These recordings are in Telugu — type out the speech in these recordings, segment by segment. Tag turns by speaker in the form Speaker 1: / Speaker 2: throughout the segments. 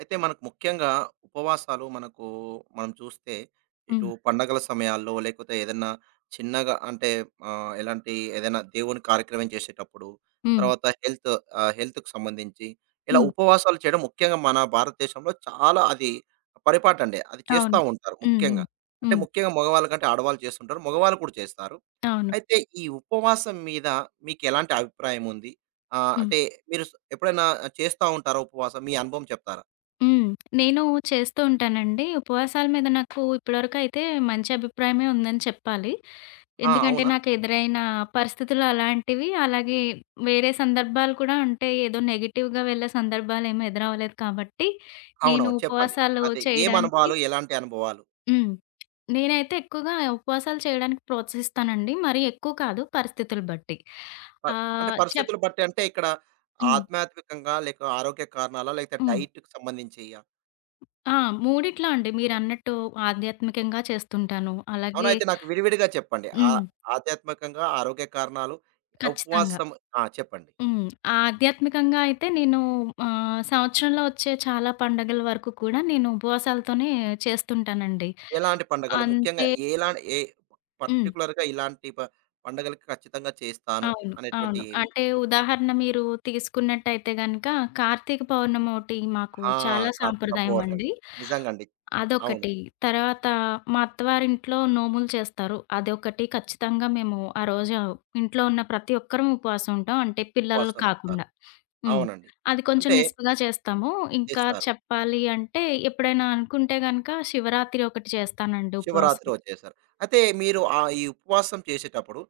Speaker 1: అయితే మనకు ముఖ్యంగా ఉపవాసాలు మనం చూస్తే ఇటు
Speaker 2: హ్మ్.
Speaker 1: పండగల సమయాల్లో లేకపోతే ఏదైనా చిన్నగా అంటే ఆ, ఎలాంటి ఏదైనా దేవుని కార్యక్రమం చేసేటప్పుడు
Speaker 2: హ్మ్.
Speaker 1: తర్వాత హెల్త్కి సంబంధించి ఇలా
Speaker 2: హ్మ్.
Speaker 1: ఉపవాసాలు చేయడం ముఖ్యంగా మన భారతదేశంలో చాలా అది పరిపాటు అండి, అది చేస్తూ
Speaker 2: అవును.
Speaker 1: ఉంటారు
Speaker 2: హ్మ్.
Speaker 1: ముఖ్యంగా.
Speaker 2: హ్మ్.
Speaker 1: అంటే
Speaker 2: హ్మ్.
Speaker 1: ముఖ్యంగా మగవాళ్ళ కంటే ఆడవాళ్ళు చేస్తుంటారు, మగవాళ్ళు కూడా చేస్తారు.
Speaker 2: అవును.
Speaker 1: అయితే ఈ ఉపవాసం మీద మీకు ఎలాంటి అభిప్రాయం ఉంది?
Speaker 2: హ్మ్.
Speaker 1: అంటే మీరు ఎప్పుడైనా చేస్తూ ఉంటారా ఉపవాసం? మీ అనుభవం చెప్తారా?
Speaker 2: హ్మ్. నేను చేస్తూ ఉంటానండి. ఉపవాసాల మీద నాకు ఇప్పటివరకైతే మంచి అభిప్రాయమే ఉందని చెప్పాలి.
Speaker 1: ఆ!
Speaker 2: ఎందుకంటే
Speaker 1: అవునా?
Speaker 2: నాకు ఎదురైన పరిస్థితులు అలాంటివి, అలాగే వేరే సందర్భాలు కూడా ఉంటాయి. ఏదో నెగెటివ్‌గా వెళ్ళే సందర్భాలేమి ఎదురవ్వలేదు కాబట్టి, నేను
Speaker 1: అవునవును, చెప్పండి.
Speaker 2: ఉపవాసాలు
Speaker 1: అదే ఏం
Speaker 2: చేయడానికి
Speaker 1: అనుభవాలు? ఎలాంటి అనుభవాలు?
Speaker 2: హ్మ్. నేనైతే ఎక్కువగా ఉపవాసాలు చేయడానికి ప్రోత్సహిస్తానండి. మరీ ఎక్కువ కాదు, పరిస్థితులు బట్టి.
Speaker 1: ప అంటే
Speaker 2: ఆహ్, చెప్
Speaker 1: పరిస్థితులు బట్టి అంటే ఇక్కడ
Speaker 2: హ్మ్.
Speaker 1: ఆధ్యాత్మికంగా లేక ఆరోగ్య కారణాలా? లేకపోతే
Speaker 2: హ్మ్.
Speaker 1: డైట్‌కి సంబంధించియా?
Speaker 2: ఆ! మూడిట్లో అండి. మీరన్నట్టు ఆధ్యాత్మికంగా చేస్తుంటాను.
Speaker 1: అవునా?
Speaker 2: అలాగే
Speaker 1: అయితే నాకు విడివిడిగా చెప్పండి. ఆ,
Speaker 2: హ్మ్.
Speaker 1: ఆధ్యాత్మికంగా, ఆరోగ్య కారణాలు,
Speaker 2: ఖచ్చితంగా.
Speaker 1: ఉపవాసం. ఆ! చెప్పండి.
Speaker 2: హ్మ్. ఆధ్యాత్మికంగా అయితే నేను సంవత్సరంలో వచ్చే చాలా పండగల వరకు కూడా నేను ఉపవాసాలతోనే చేస్తుంటానండి.
Speaker 1: ఎలాంటి పండగలు? ముఖ్యంగా
Speaker 2: అంటే
Speaker 1: ఎలా ఏ
Speaker 2: హ్మ్.
Speaker 1: పర్టిక్యులర్‌గా ఇలాంటి పండగలకి ఖచ్చితంగా చేస్తాను
Speaker 2: అవును.
Speaker 1: అనేటువంటి
Speaker 2: అవును.
Speaker 1: ఏవి?
Speaker 2: అంటే ఉదాహరణ మీరు తీసుకున్నట్టయితే గనక, కార్తీక పౌర్ణమోటి మాకు
Speaker 1: ఆ!
Speaker 2: చాలా
Speaker 1: కార్తీక పౌర్ణమి.
Speaker 2: సాంప్రదాయమండి.
Speaker 1: నిజంగండి. అవును.
Speaker 2: అదొకటి. తర్వాత మా అత్తవారింట్లో నోములు చేస్తారు. అదొకటి ఖచ్చితంగా. మేము ఆ రోజు ఇంట్లో ఉన్న ప్రతి ఒక్కరం ఉపవాసం ఉంటాం. అంటే పిల్లలు
Speaker 1: ఉపవాసం ఉంటారు.
Speaker 2: కాకుండా. హ్మ్.
Speaker 1: అవునండి.
Speaker 2: అది కొంచెం
Speaker 1: అంటే
Speaker 2: నిష్ఠగా చేస్తాము. ఇంకా
Speaker 1: చేస్తారు.
Speaker 2: చెప్పాలి అంటే, ఎప్పుడైనా అనుకుంటే గనక శివరాత్రి ఒకటి చేస్తానండి ఉపవాసం.
Speaker 1: శివరాత్రి వచ్చేసారు. అయితే మీరు ఈ ఉపవాసం చేసేటప్పుడు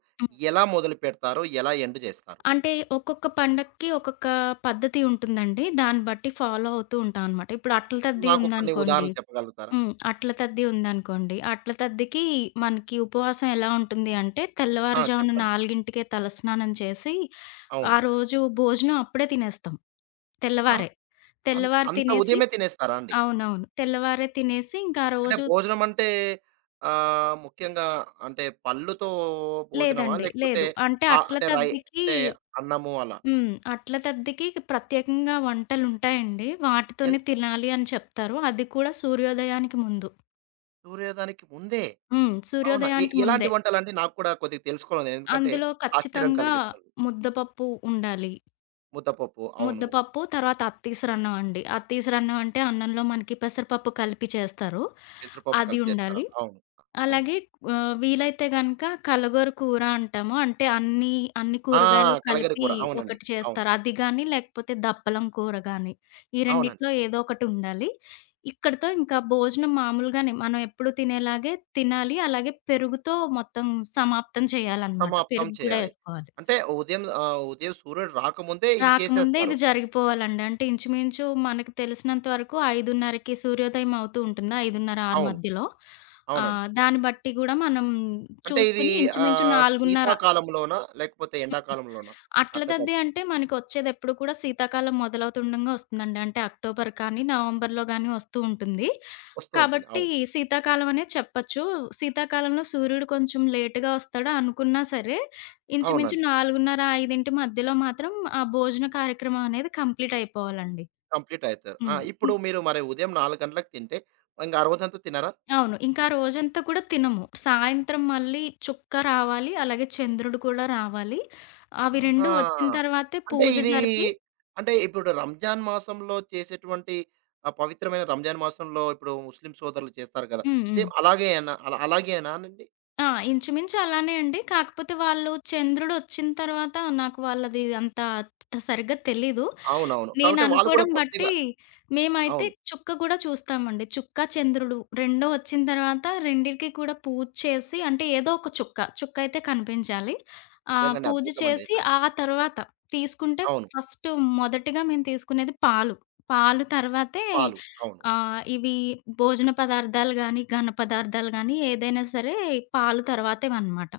Speaker 1: ఎలా మొదలు పెడతారు? ఎలా ఎండ్ చేస్తారు?
Speaker 2: అంటే ఒక్కొక్క పండక్కి ఒక్కొక్క పద్ధతి ఉంటుందండి. దాన్ని బట్టి ఫాలో అవుతూ ఉంటామనమాట. ఇప్పుడు అట్ల తద్ది
Speaker 1: నాకు కొన్ని
Speaker 2: ఉందనుకోండి.
Speaker 1: ఉదాహరణలు చెప్పగలుగుతారా?
Speaker 2: హ్మ్. అట్ల తద్ది ఉందనుకోండి. అట్ల తద్దికి మనకి ఉపవాసం ఎలా ఉంటుంది అంటే,
Speaker 1: ఆ!
Speaker 2: తెల్లవారుజామున
Speaker 1: చెప్పండి.
Speaker 2: 4కే తలస్నానం చేసి, ఆ
Speaker 1: అవును.
Speaker 2: రోజు భోజనం అప్పుడే తినేస్తాం.
Speaker 1: ఆ!
Speaker 2: తెల్లవారే. తెల్లవారి
Speaker 1: అంత
Speaker 2: తినేసి
Speaker 1: ఉదయమే తినేస్తారా అండి?
Speaker 2: అవునవును. తెల్లవారే తినేసి ఇంకా ఆ
Speaker 1: అంటే
Speaker 2: రోజు
Speaker 1: భోజనం అంటే, ముఖ్యంగా అంటే పళ్ళుతో భోజనమా?
Speaker 2: లేదండి.
Speaker 1: లేకపోతే
Speaker 2: లేదు. అంటే
Speaker 1: ఆహ్,
Speaker 2: అట్ల
Speaker 1: అంటే రై
Speaker 2: తద్దికి
Speaker 1: అంటే అన్నము అలా.
Speaker 2: హ్మ్. అట్ల తద్దికి ప్రత్యేకంగా వంటలుంటాయండి.
Speaker 1: ఎల్
Speaker 2: వాటితోనే తినాలి అని చెప్తారు. అది కూడా సూర్యోదయానికి ముందు.
Speaker 1: సూర్యోదయానికి ముందే.
Speaker 2: హ్మ్.
Speaker 1: అవునా?
Speaker 2: సూర్యోదయానికి
Speaker 1: ఎలాంటి
Speaker 2: ముందే.
Speaker 1: వంటలండి? నాకు కూడా కొద్దిగా తెలుసుకోవాలి. ఎందుకంటే
Speaker 2: అందులో
Speaker 1: ఆశ్చర్యం
Speaker 2: ఖచ్చితంగా
Speaker 1: కలిగిస్తుంది.
Speaker 2: ముద్దపప్పు ఉండాలి.
Speaker 1: ముద్దపప్పు, అవును.
Speaker 2: ముద్దపప్పు, తర్వాత అత్తీసరన్నం అండి. అత్తీసరన్నం అంటే అన్నంలో మనకి పెసరపప్పు కలిపి చేస్తారు.
Speaker 1: పెసరపప్పు
Speaker 2: అది
Speaker 1: కలిపి చేస్తారు.
Speaker 2: ఉండాలి.
Speaker 1: అవును. అవును.
Speaker 2: అలాగే వీలైతే గనక కలగూర కూర అంటాము. అంటే అన్ని, అన్ని
Speaker 1: ఆ!
Speaker 2: కూరగాయలు
Speaker 1: కలగర
Speaker 2: కలిపి
Speaker 1: కూర, అవునండి.
Speaker 2: ఒకటి
Speaker 1: అవును.
Speaker 2: చేస్తారు. అది గాని, లేకపోతే దప్పలం కూర గాని, ఈ
Speaker 1: అవునండి.
Speaker 2: రెండిట్లో ఏదో ఒకటి ఉండాలి. ఇక్కడితో ఇంకా భోజనం మామూలుగానే మనం ఎప్పుడు తినేలాగే తినాలి. అలాగే పెరుగుతో మొత్తం సమాప్తం చేయాలనమాట.
Speaker 1: సమాప్తం
Speaker 2: పెరుగు కూడా
Speaker 1: చేయాలి.
Speaker 2: ఏసుకోవాలి.
Speaker 1: అంటే ఉదయం, ఉదయం సూర్యుడు రాకముందే ఇది
Speaker 2: రాకముందే
Speaker 1: చేసేస్తారు.
Speaker 2: ఇది జరిగిపోవాలండి. అంటే ఇంచుమించు మనకు తెలిసినంత వరకు 5:30కి సూర్యోదయం అవుతూ ఉంటుంది. 5:30, 6
Speaker 1: అవును.
Speaker 2: మధ్యలో.
Speaker 1: అవునండి.
Speaker 2: దాన్ని బట్టి గూడా మనం
Speaker 1: అంటే ఇది
Speaker 2: చూసుకొని ఇంచుమించు 4:30.
Speaker 1: శీతాకాలంలోనా? లేకపోతే ఎండాకాలంలోనా?
Speaker 2: అట్ల
Speaker 1: అట్లా
Speaker 2: దద్ది
Speaker 1: తప్పి
Speaker 2: అంటే మనకొచ్చేదెప్పుడు కూడా శీతాకాలం మొదలవుతుండంగా వస్తుందండి. అంటే అక్టోబర్ కానీ, నవంబర్‌లో గానీ వస్తూ ఉంటుంది.
Speaker 1: వస్తూ ఉంటుంది.
Speaker 2: కాబట్టి
Speaker 1: అవును.
Speaker 2: శీతాకాలం అనే చెప్పచ్చు. శీతాకాలంలో సూర్యుడు కొంచెం లేట్‌గా వస్తాడు అనుకున్నా సరే, ఇంచుమించు
Speaker 1: అవునండి.
Speaker 2: 4:30, 5 మధ్యలో మాత్రం ఆ భోజన కార్యక్రమం అనేది కంప్లీట్ అయిపోవాలండి.
Speaker 1: కంప్లీట్ అయితారు. ఆ!
Speaker 2: హ్మ్.
Speaker 1: ఇప్పుడు
Speaker 2: హ్మ్.
Speaker 1: మీరు మరి ఉదయం 4 గంటలకు తింటే, ఇంక ఆ రోజంతా తినరా?
Speaker 2: అవును. ఇంకా రోజంతా కూడా తినము. సాయంత్రం మళ్ళీ చుక్క రావాలి, అలాగే చంద్రుడు కూడా రావాలి. అవి 2
Speaker 1: ఆహా!
Speaker 2: వచ్చిన తర్వాతే
Speaker 1: అంటే
Speaker 2: పూజ
Speaker 1: ఇది,
Speaker 2: జరిపి
Speaker 1: అంటే ఇప్పుడు రంజాన్ మాసంలో చేసేటువంటి ఆ పవిత్రమైన రంజాన్ మాసంలో ఇప్పుడు ముస్లిం సోదరులు చేస్తారు కదా!
Speaker 2: హ్మ్. హ్మ్.
Speaker 1: సేమ్ అలాగేనా, అలాగేనానండి?
Speaker 2: ఆ! ఇంచుమించు అలానే అండి. కాకపోతే వాళ్ళు చంద్రుడొచ్చిన తర్వాత, నాకు వాళ్ళది అంత సరిగ్గా తెలీదు.
Speaker 1: అవునవును. కాబట్టి వాళ్ళు కూడా
Speaker 2: నేననుకోవడం
Speaker 1: కొద్దిగా
Speaker 2: బట్టి మేమైతే
Speaker 1: అవును.
Speaker 2: చుక్క కూడా చూస్తామండి. చుక్క, చంద్రుడు 2 వచ్చిన తర్వాత రెండిటికి కూడా పూజ చేసి. అంటే ఏదో ఒక చుక్క, చుక్క అయితే కనిపించాలి.
Speaker 1: నిజంగానే
Speaker 2: పూజ
Speaker 1: అద్భుతమండి
Speaker 2: చేసి
Speaker 1: నిజంగా.
Speaker 2: ఆ తర్వాత తీసుకుంటే,
Speaker 1: అవును.
Speaker 2: ఫస్ట్ మొదటిగా మేము తీసుకునేది పాలు. పాలు తర్వాతే
Speaker 1: పాలు. అవును.
Speaker 2: ఇవి భోజన పదార్థాలు గానీ, ఘన పదార్థాలు గానీ ఏదైనా సరే పాలు తర్వాతేవనమాట.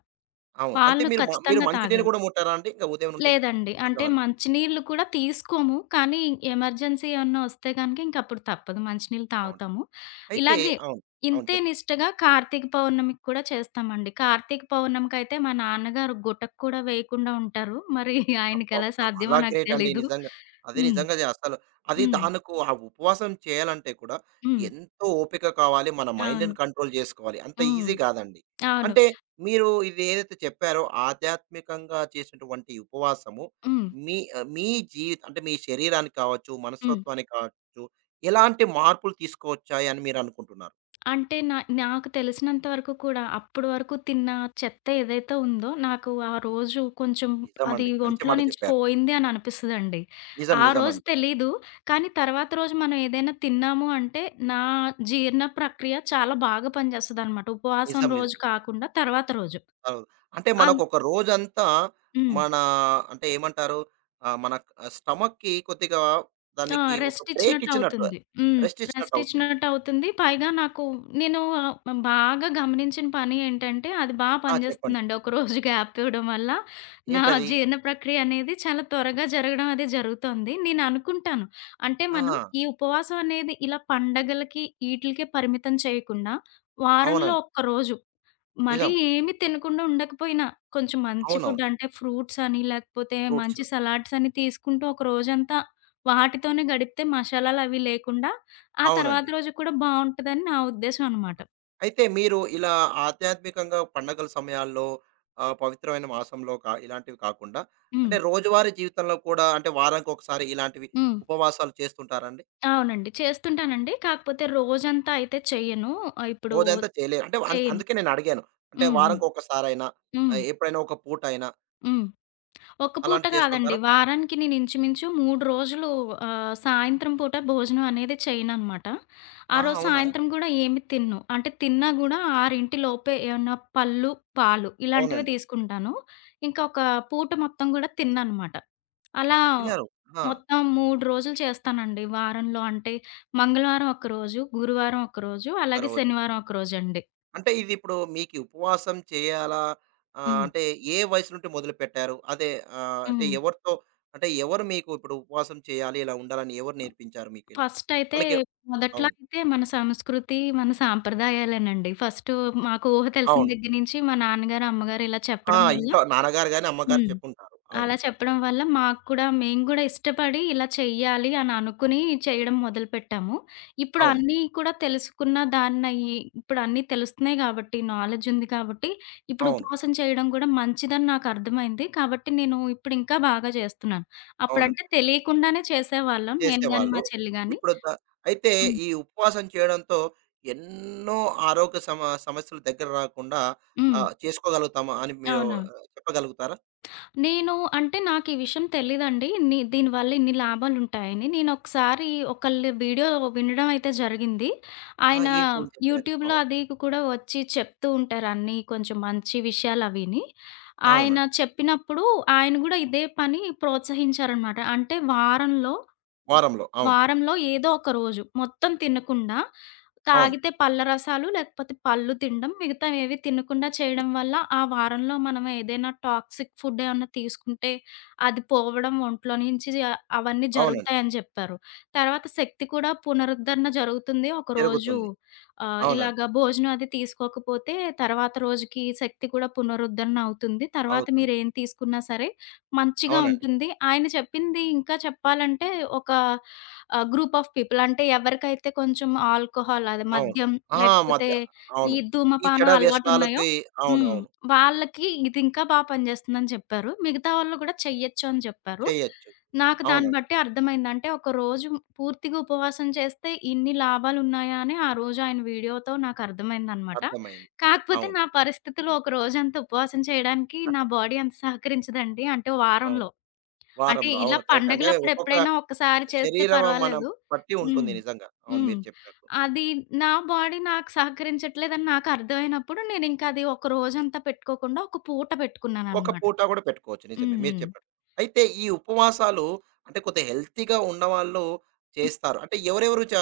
Speaker 1: అవును. అంటే
Speaker 2: పాలు
Speaker 1: మీరు
Speaker 2: ఖచ్చితంగా
Speaker 1: మంచినీళ్ళు
Speaker 2: తాగాలి.
Speaker 1: కూడా ముట్టారా అండి? ఇంక ఉదయం నుండి
Speaker 2: లేదండి.
Speaker 1: సాయంత్రం
Speaker 2: అంటే
Speaker 1: వరకు.
Speaker 2: మంచినీళ్ళు కూడా తీసుకోము. కానీ ఎమర్జెన్సీ ఏమన్నా వస్తే గనక ఇంకప్పుడు తప్పదు, మంచినీళ్ళు
Speaker 1: అవును.
Speaker 2: తాగుతాము.
Speaker 1: అయితే
Speaker 2: ఇలాగే
Speaker 1: అవును. అవును.
Speaker 2: ఇంతే
Speaker 1: చెప్పండి.
Speaker 2: నిష్టగా కార్తీక పౌర్ణమికి కూడా చేస్తామండి. కార్తీక పౌర్ణమికైతే మా నాన్నగారు గుటక కూడా వేయకుండా ఉంటారు. మరి ఆయనకెలా
Speaker 1: అబ్బబ్బా! చాలా
Speaker 2: సాధ్యమో నాకు
Speaker 1: గ్రేట్ అండి
Speaker 2: తెలీదు.
Speaker 1: నిజంగా. అది
Speaker 2: హ్మ్.
Speaker 1: నిజంగా అసలు అది
Speaker 2: హ్మ్.
Speaker 1: ఆ ఉపవాసం చేయాలంటే కూడా
Speaker 2: హ్మ్.
Speaker 1: ఎంతో ఓపిక కావాలి. మన మైండ్‌ని
Speaker 2: అవును.
Speaker 1: కంట్రోల్ చేసుకోవాలి. అంత
Speaker 2: హ్మ్.
Speaker 1: ఈజీ కాదండి.
Speaker 2: అవును.
Speaker 1: అంటే మీరు ఇది ఏదైతే చెప్పారో, ఆధ్యాత్మికంగా చేసినటువంటి ఉపవాసము
Speaker 2: హ్మ్.
Speaker 1: మీ, మీ జీవి అంటే మీ శరీరానికి కావచ్చు,
Speaker 2: హ్మ్.
Speaker 1: మనస్తత్వానికి కావచ్చు, ఎలాంటి మార్పులు తీసుకొచ్చాయి అని మీరు అనుకుంటున్నారు?
Speaker 2: అంటే నాకు తెలిసినంత వరకు కూడా అప్పటి వరకు తిన్న చెత్త ఏదైతే ఉందో, నాకు ఆ రోజు కొంచెం అది
Speaker 1: నిజమండి, మంచి
Speaker 2: ఒంట్లో
Speaker 1: మాట
Speaker 2: నుంచి
Speaker 1: చెప్పారు.
Speaker 2: పోయింది అని అనిపిస్తదండి.
Speaker 1: నిజం,
Speaker 2: ఆ రోజు
Speaker 1: నిజమండి.
Speaker 2: తెలీదు. కానీ తర్వాత రోజు మనం ఏదైనా తిన్నాము అంటే, నా జీర్ణ ప్రక్రియ చాలా బాగా పనిచేస్తదనమాట. ఉపవాసం
Speaker 1: నిజం, నిజం.
Speaker 2: రోజు కాకుండా తర్వాత రోజు.
Speaker 1: అవును. అంటే
Speaker 2: అన్
Speaker 1: మనకొక రోజంతా
Speaker 2: హ్మ్.
Speaker 1: మన, అంటే ఏమంటారు? మన స్టమక్‌కి కొద్దిగా,
Speaker 2: ఆ!
Speaker 1: దానికి ఒక
Speaker 2: రెస్ట్
Speaker 1: బ్రేక్
Speaker 2: ఇచ్చినట్టు
Speaker 1: ఇచ్చినట్టు,
Speaker 2: అవుతుంది. హ్మ్.
Speaker 1: రెస్ట్ ఇచ్చినట్టు
Speaker 2: రెస్ట్
Speaker 1: అవుతుంది.
Speaker 2: ఇచ్చినట్టు అవుతుంది. పైగా నేను బాగా గమనించిన పని ఏంటంటే, అది
Speaker 1: ఆ! చెప్పండి.
Speaker 2: పనిచేస్తుందండి. ఒక రోజు గ్యాప్ ఇవ్వడం వల్ల నా
Speaker 1: ఏంటది?
Speaker 2: జీర్ణ ప్రక్రియ అనేది చాలా త్వరగా జరగడం, అది జరుగుతోంది. నేను అనుకుంటాను. అంటే మనం
Speaker 1: ఆ!
Speaker 2: ఈ ఉపవాసం అనేది ఇలా పండగలకి, ఈట్లికే పరిమితం చేయకుండా, వారంలో
Speaker 1: అవునండి.
Speaker 2: ఒక్కరోజు మరీ
Speaker 1: నిజం.
Speaker 2: ఏమి తినకుండా ఉండకపోయినా, కొంచెం మంచి ఫుడ్
Speaker 1: అవునవును.
Speaker 2: అంటే ఫ్రూట్స్ అని, లేకపోతే
Speaker 1: ఫ్రూట్స్.
Speaker 2: మంచి సలాడ్స్ అని తీసుకుంటూ ఒక రోజంతా వాటితోనే గడిపితే మసాలాలవి లేకుండా, ఆ తర్వాత
Speaker 1: అవునండి.
Speaker 2: రోజు కూడా బావుంటదని నా ఉద్దేశం అనమాట.
Speaker 1: అవును. అయితే మీరు ఇలా ఆధ్యాత్మికంగా పండగల సమయాల్లో, పవిత్రమైన మాసంలో ఇలాంటివి కాకుండా
Speaker 2: హ్మ్.
Speaker 1: అంటే రోజువారీ జీవితంలో కూడా అంటే వారానికొకసారి ఇలాంటివి
Speaker 2: హ్మ్.
Speaker 1: ఉపవాసాలు చేస్తుంటారండి?
Speaker 2: అవునండి. చేస్తుంటానండి. కాకపోతే రోజంతా అయితే చెయ్యను. ఆహ్, ఇప్పుడు
Speaker 1: రోజంతా చేయలేరు. అంటే
Speaker 2: చెయ్యను.
Speaker 1: అందుకే నేనడిగాను. అంటే
Speaker 2: హ్మ్. హ్మ్.
Speaker 1: వారానికొకసారైనా
Speaker 2: హ్మ్.
Speaker 1: ఎప్పుడైనా ఒక పూటైనా
Speaker 2: హ్మ్. ఒక్క పూట
Speaker 1: అలాంటివి
Speaker 2: కాదండి.
Speaker 1: చేస్తుంటారా?
Speaker 2: వారానికి నేను ఇంచుమించు 3 రోజులు సాయంత్రం పూట భోజనం అనేది చేయననమాట. ఆ
Speaker 1: ఆ!
Speaker 2: రోజు
Speaker 1: అవునా?
Speaker 2: సాయంత్రం గూడా ఏమి తినను. అంటే తిన్నా గూడా 6 లోపే ఏమన్నా పళ్ళు, పాలు ఇలాంటివే
Speaker 1: అవునండి.
Speaker 2: తీసుకుంటాను. ఇంకా ఒక పూట మొత్తం గూడా తినననమాట. అలా
Speaker 1: తినారు. ఆ!
Speaker 2: మొత్తం 3 రోజులు చేస్తానండి వారంలో. అంటే మంగళవారం ఒకరోజు, గురువారం ఒకరోజు, అలాగే
Speaker 1: ఒకరోజు.
Speaker 2: శనివారం ఒకరోజండి.
Speaker 1: అంటే ఇదిప్పుడు మీకి ఉపవాసం చేయాలా
Speaker 2: హ్మ్.
Speaker 1: అంటే ఏ వయసు నుండి మొదలుపెట్టారు? అదే అంటే
Speaker 2: హ్మ్.
Speaker 1: ఎవరితో అంటే ఎవరు మీకు ఇప్పుడు ఉపవాసం చేయాలి, ఇలా ఉండాలని ఎవరు నేర్పించారు మీకిలా?
Speaker 2: ఫస్ట్ అయితే
Speaker 1: మనకి
Speaker 2: మొదట్లో
Speaker 1: అవును.
Speaker 2: అయితే మన సంస్కృతి, మన సాంప్రదాయాలేనండి. ఫస్ట్ మాకు ఊహ తెలిసిన
Speaker 1: అవును.
Speaker 2: దగ్గర నుంచి మా నాన్నగారు, అమ్మగారు ఇలా
Speaker 1: ఆ!
Speaker 2: చెప్పడం వల్ల
Speaker 1: ఇంట్లో నాన్నగారు గాని, అమ్మగారు
Speaker 2: హ్మ్.
Speaker 1: చెప్పుంటారు. అవును.
Speaker 2: అలా చెప్పడం వల్ల మాకు కూడా, మేము కూడా ఇష్టపడి ఇలా చెయ్యాలి అని అనుకుని చేయడం మొదలుపెట్టాము. ఇప్పుడు
Speaker 1: అవును.
Speaker 2: అన్నీ కూడా తెలుసుకున్న దాన్నయ్యి, ఇప్పుడు అన్నీ తెలుస్తున్నాయి కాబట్టి, నాలెడ్జ్ ఉంది కాబట్టి, ఇప్పుడు
Speaker 1: అవును.
Speaker 2: ఉపవాసం చేయడం కూడా మంచిదని నాకు అర్థమైంది. కాబట్టి నేను ఇప్పుడు ఇంకా బాగా చేస్తున్నాను.
Speaker 1: అవునండి.
Speaker 2: అప్పుడంటే తెలియకుండానే చేసేవాళ్ళం, నేను గాని,
Speaker 1: చేసేవాళ్ళు.
Speaker 2: మా చెల్లి గాని.
Speaker 1: ఇప్పుడు ద అయితే ఈ ఉపవాసం చేయడంతో ఎన్నో ఆరోగ్య సమస్యలు దగ్గర రాకుండా,
Speaker 2: హ్మ్.
Speaker 1: చేసుకోగలుగుతాము అని మీరు,
Speaker 2: అవునా!
Speaker 1: చెప్పగలుగుతారా?
Speaker 2: నేను అంటే నాకీ విషయం తెలీదండి. దీనివల్ల ఇన్ని లాభాలుంటాయని. నేనొకసారి ఒకళ్ళ వీడియో వినడం అయితే జరిగింది.
Speaker 1: ఆ!
Speaker 2: ఆయన
Speaker 1: ఏంటి ఏం చెప్పారు?
Speaker 2: యూట్యూబ్‌లో
Speaker 1: అవును.
Speaker 2: అది కూడా వచ్చి చెప్తూ ఉంటారు అన్నీ కొంచెం మంచి విషయాలవిని. ఆయన
Speaker 1: అవునండి.
Speaker 2: చెప్పినప్పుడు ఆయన గూడా ఇదే పని ప్రోత్సహించారనమాట. అంటే వారంలో
Speaker 1: వారంలో. అవును.
Speaker 2: వారంలో ఏదో ఒక రోజు మొత్తం తినకుండా,
Speaker 1: అవును.
Speaker 2: తాగితే పళ్ళ రసాలు, లేకపోతే పళ్ళు తినడం. మిగతావేవి తినకుండా చేయడం వల్ల, ఆ వారంలో మనం ఏదైనా టాక్సిక్ ఫుడ్ ఏమన్నా తీసుకుంటే, అది పోవడం ఒంట్లో నుంచి అవన్నీ
Speaker 1: అవునండి.
Speaker 2: జరుగుతాయని జెప్పారు. తర్వాత శక్తి కూడా పునరుద్ధరణ జరుగుతుంది. ఒకరోజు
Speaker 1: జరుగుతుంది. అవునండి.
Speaker 2: ఇలాగ భోజనం అది తీసుకోకపోతే, తర్వాత రోజుకి శక్తి కూడా పునరుద్ధరణ అవుతుంది. తర్వాత
Speaker 1: అవుతుంది.
Speaker 2: మీరేం తీసుకున్నా సరే మంచిగా
Speaker 1: అవునండి.
Speaker 2: ఉంటుంది. ఆయన చెప్పింది ఇంకా చెప్పాలంటే, ఒక గ్రూప్ ఆఫ్ పీపుల్ అంటే ఎవరికైతే కొంచెం ఆల్కహాల్ అదే
Speaker 1: అవును.
Speaker 2: మద్యం,
Speaker 1: ఆ!
Speaker 2: లేకపోతే
Speaker 1: మధ్య, అవును.
Speaker 2: ఈ
Speaker 1: ఈ చెడ
Speaker 2: ధూమపానం అలవాటున్నాయో
Speaker 1: వ్యసనాలకి, అవును.
Speaker 2: హ్మ్.
Speaker 1: అవును.
Speaker 2: వాళ్ళకి ఇది ఇంకా పనిజేస్తుందని చెప్పారు. మిగతా వాళ్ళు గూడా చెయ్యొచ్చు అని చెప్పారు.
Speaker 1: చేయొచ్చు.
Speaker 2: నాకు దాన్ని
Speaker 1: అవునండి.
Speaker 2: బట్టి అర్థమైంది. అంటే ఒక రోజు పూర్తిగా ఉపవాసం చేస్తే ఇన్ని లాభాలున్నాయా అని ఆ రోజు ఆయన వీడియోతో నాకు అర్థమైందనమాట.
Speaker 1: అర్థమైంది.
Speaker 2: కాకపోతే
Speaker 1: అవును.
Speaker 2: నా పరిస్థితిలో ఒక రోజంతా ఉపవాసం చేయడానికి నా బాడీ అంత సహకరించదండి. అంటే
Speaker 1: అవును.
Speaker 2: వారంలో. అంటే
Speaker 1: వారంలో.
Speaker 2: ఇలా
Speaker 1: అవును. కరెక్ట్. అంటే
Speaker 2: పండగలప్పుడు
Speaker 1: ఒక్కొక్క
Speaker 2: ఎప్పుడైనా ఒక్కసారి చేస్తే
Speaker 1: శరీరం మనం
Speaker 2: పర్వాలేదు.
Speaker 1: పట్టి ఉంటుంది
Speaker 2: హ్మ్.
Speaker 1: నిజంగా. అవును
Speaker 2: హ్మ్.
Speaker 1: మీరు చెప్పినట్టు.
Speaker 2: అది, నా బాడీ నాకు సహకరించట్లేదని నాకు అర్థమైనప్పుడు నేనింకా అది ఒక రోజంతా పెట్టుకోకుండా ఒక పూట
Speaker 1: ఒక
Speaker 2: పెట్టుకున్నాననమాట.
Speaker 1: పూట కూడా పెట్టుకోవచ్చు నిజమే
Speaker 2: హ్మ్.
Speaker 1: మీరు
Speaker 2: హ్మ్.
Speaker 1: చెప్పినట్టు. అయితే ఈ ఉపవాసాలు అంటే కొద్దిగా హెల్తీగా ఉన్నవాళ్ళు
Speaker 2: హ్మ్.
Speaker 1: చేస్తారు. అంటే ఎవరెవరు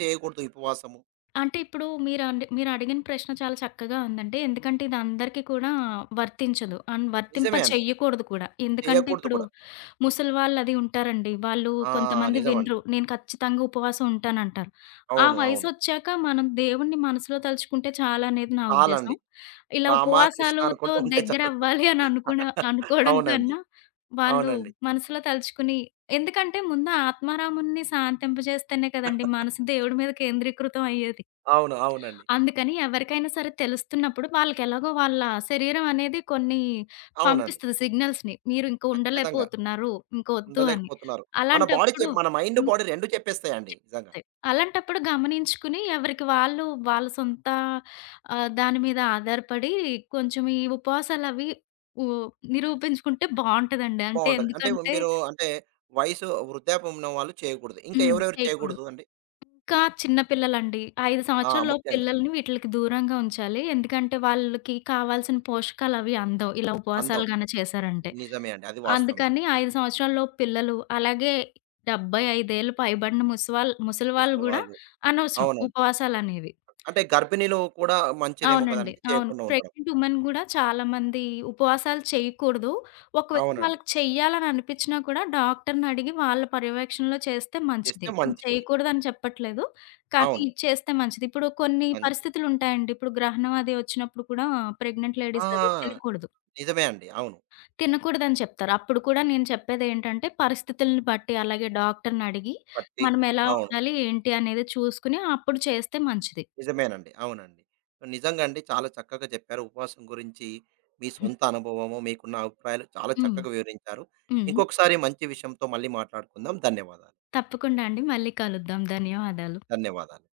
Speaker 1: చేయకూడదు ఈ ఉపవాసము?
Speaker 2: అంటే ఇప్పుడు మీరండి, మీరడిగిన ప్రశ్న చాలా చక్కగా ఉందండి. ఎందుకంటే ఇది అందరికీ కూడా వర్తించదు. అండ్ వర్తింప
Speaker 1: నిజమే అండి.
Speaker 2: చెయ్యకూడదు కూడా. ఎందుకంటే
Speaker 1: చేయకూడదు
Speaker 2: ఇప్పుడు
Speaker 1: కూడా.
Speaker 2: ముసలి వాళ్ళది ఉంటారండి. వాళ్ళు
Speaker 1: ఆ!
Speaker 2: కొంతమంది
Speaker 1: నిజమండి.
Speaker 2: వినరు. నేను ఖచ్చితంగా ఉపవాసం ఉంటానంటారు. ఆ
Speaker 1: అవును. అవును.
Speaker 2: వయసొచ్చాక మనం దేవుడిని మనసులో తలుచుకుంటే చాలనేది నా ఉద్దేశం.
Speaker 1: చాలండి.
Speaker 2: ఇలా
Speaker 1: రామ, కృష్ణ
Speaker 2: ఉపవాసాలతో
Speaker 1: అనుకుంటూ ఉంటే చాలు.
Speaker 2: దగ్గరవ్వాలి అని అనుకోవడం
Speaker 1: అవునండి.
Speaker 2: కన్నా, వాళ్ళు
Speaker 1: అవునండి.
Speaker 2: మనసులో తలుచుకుని, ఎందుకంటే ముందు ఆత్మారాముడిని శాంతింపజేస్తేనే కదండీ మనసు దేవుడి మీద కేంద్రీకృతం అయ్యేది.
Speaker 1: అవును. అవునండి.
Speaker 2: అందుకని ఎవరికైనా సరే తెలుస్తున్నప్పుడు వాళ్ళకెలాగో, వాళ్ళ శరీరం అనేది కొన్ని
Speaker 1: అవునండి.
Speaker 2: పంపిస్తది సిగ్నల్స్‌ని. మీరు ఇంక
Speaker 1: ఖచ్చితంగా.
Speaker 2: ఉండలేకపోతున్నారు, ఇంక ఒద్దు అని.
Speaker 1: ఉండలేకపోతున్నారు. మన బాడీ
Speaker 2: అలాంటప్పుడు
Speaker 1: మన మైండ్,
Speaker 2: హ్మ్.
Speaker 1: బాడీ 2 చెప్పేస్తాయండి నిజంగా.
Speaker 2: అంతే. అలాంటప్పుడు గమనించుకుని ఎవరికి వాళ్ళు వాళ్ళ సొంత దాని మీద ఆధారపడి కొంచెం ఈ ఉపవాసాలవి ఉ నిరూపించుకుంటే బావుంటదండి. అంటే
Speaker 1: బావుంటది. అంటే
Speaker 2: ఎందుకంటే
Speaker 1: మీరు అంటే వయసు వృద్ధాప్యం ఉన్న వాళ్ళు చేయకూడదు. ఇంకా
Speaker 2: హ్మ్.
Speaker 1: ఎవరెవరు
Speaker 2: చేయకూడదు.
Speaker 1: చేయకూడదు అండి?
Speaker 2: ఇంకా చిన్న పిల్లలండి. 5
Speaker 1: ఆ!
Speaker 2: సంవత్సరాల లోపు
Speaker 1: ముఖ్యంగా
Speaker 2: పిల్లల్ని వీటిలకి దూరంగా ఉంచాలి. ఎందుకంటే వాళ్ళకి కావాల్సిన పోషకాలవి అందవు, ఇలా ఉపవాసాలు
Speaker 1: అందవు.
Speaker 2: గాని చేశారంటే.
Speaker 1: నిజమే అండి. అది వాస్తవమే.
Speaker 2: అందుకని 5 సంవత్సరాల లోపు పిల్లలు, అలాగే 75 ఏళ్ళు పైబడిన ముసలివాళ్ళు
Speaker 1: ముసలి
Speaker 2: గూడా
Speaker 1: వాళ్ళు
Speaker 2: అనవసరం
Speaker 1: అవునండి.
Speaker 2: ఉపవాసాలనేవి.
Speaker 1: అంటే గర్భిణీలు కూడా మంచిదేమో
Speaker 2: అవునండి.
Speaker 1: కదండీ!
Speaker 2: అవును.
Speaker 1: చేయకుండా ఉండడం.
Speaker 2: ప్రెగ్నెంట్ ఉమెన్ గూడా చాలామంది ఉపవాసాలు చేయకూడదు. ఒకవేళ
Speaker 1: అవునండి.
Speaker 2: వాళ్ళకి చెయ్యాలని అనిపిచ్చినా కూడా, డాక్టర్‌నడిగి వాళ్ళ పర్యవేక్షణలో చేస్తే
Speaker 1: చేస్తే
Speaker 2: మంచిది.
Speaker 1: మంచిది.
Speaker 2: చేయకూడదని చెప్పట్లేదు.
Speaker 1: అవును.
Speaker 2: కానీ చేస్తే మంచిది. ఇప్పుడు కొన్ని
Speaker 1: మంచిది.
Speaker 2: పరిస్థితులుంటాయండి. ఇప్పుడు గ్రహణం అది వచ్చినప్పుడు కూడా ప్రెగ్నెంట్
Speaker 1: ఆ!
Speaker 2: లేడీస్ అది తినకూడదు.
Speaker 1: నిజమే అండి. అవును.
Speaker 2: తినకూడదని చెప్తారు. అప్పుడు కూడా నేను చెప్పేదేంటంటే పరిస్థితులను బట్టి, అలాగే డాక్టర్‌నడిగి
Speaker 1: పట్టి
Speaker 2: మనమెలా
Speaker 1: అవును.
Speaker 2: ఉండాలి, ఏంటి అనేది చూసుకొని అప్పుడు చేస్తే మంచిది.
Speaker 1: నిజమేనండి. అవునండి. నిజంగా అండి చాలా చక్కగా చెప్పారు ఉపవాసం గురించి. మీ సొంత అనుభవము, మీకున్న అభిప్రాయాలు చాలా
Speaker 2: హ్మ్.
Speaker 1: చక్కగా వివరించారు.
Speaker 2: హ్మ్.
Speaker 1: ఇంకొకసారి మంచి విషయంతో మళ్ళీ మాట్లాడుకుందాం. ధన్యవాదాలు.
Speaker 2: తప్పకుండా అండి. మళ్ళీ కలుద్దాం. ధన్యవాదాలు.
Speaker 1: ధన్యవాదాలు.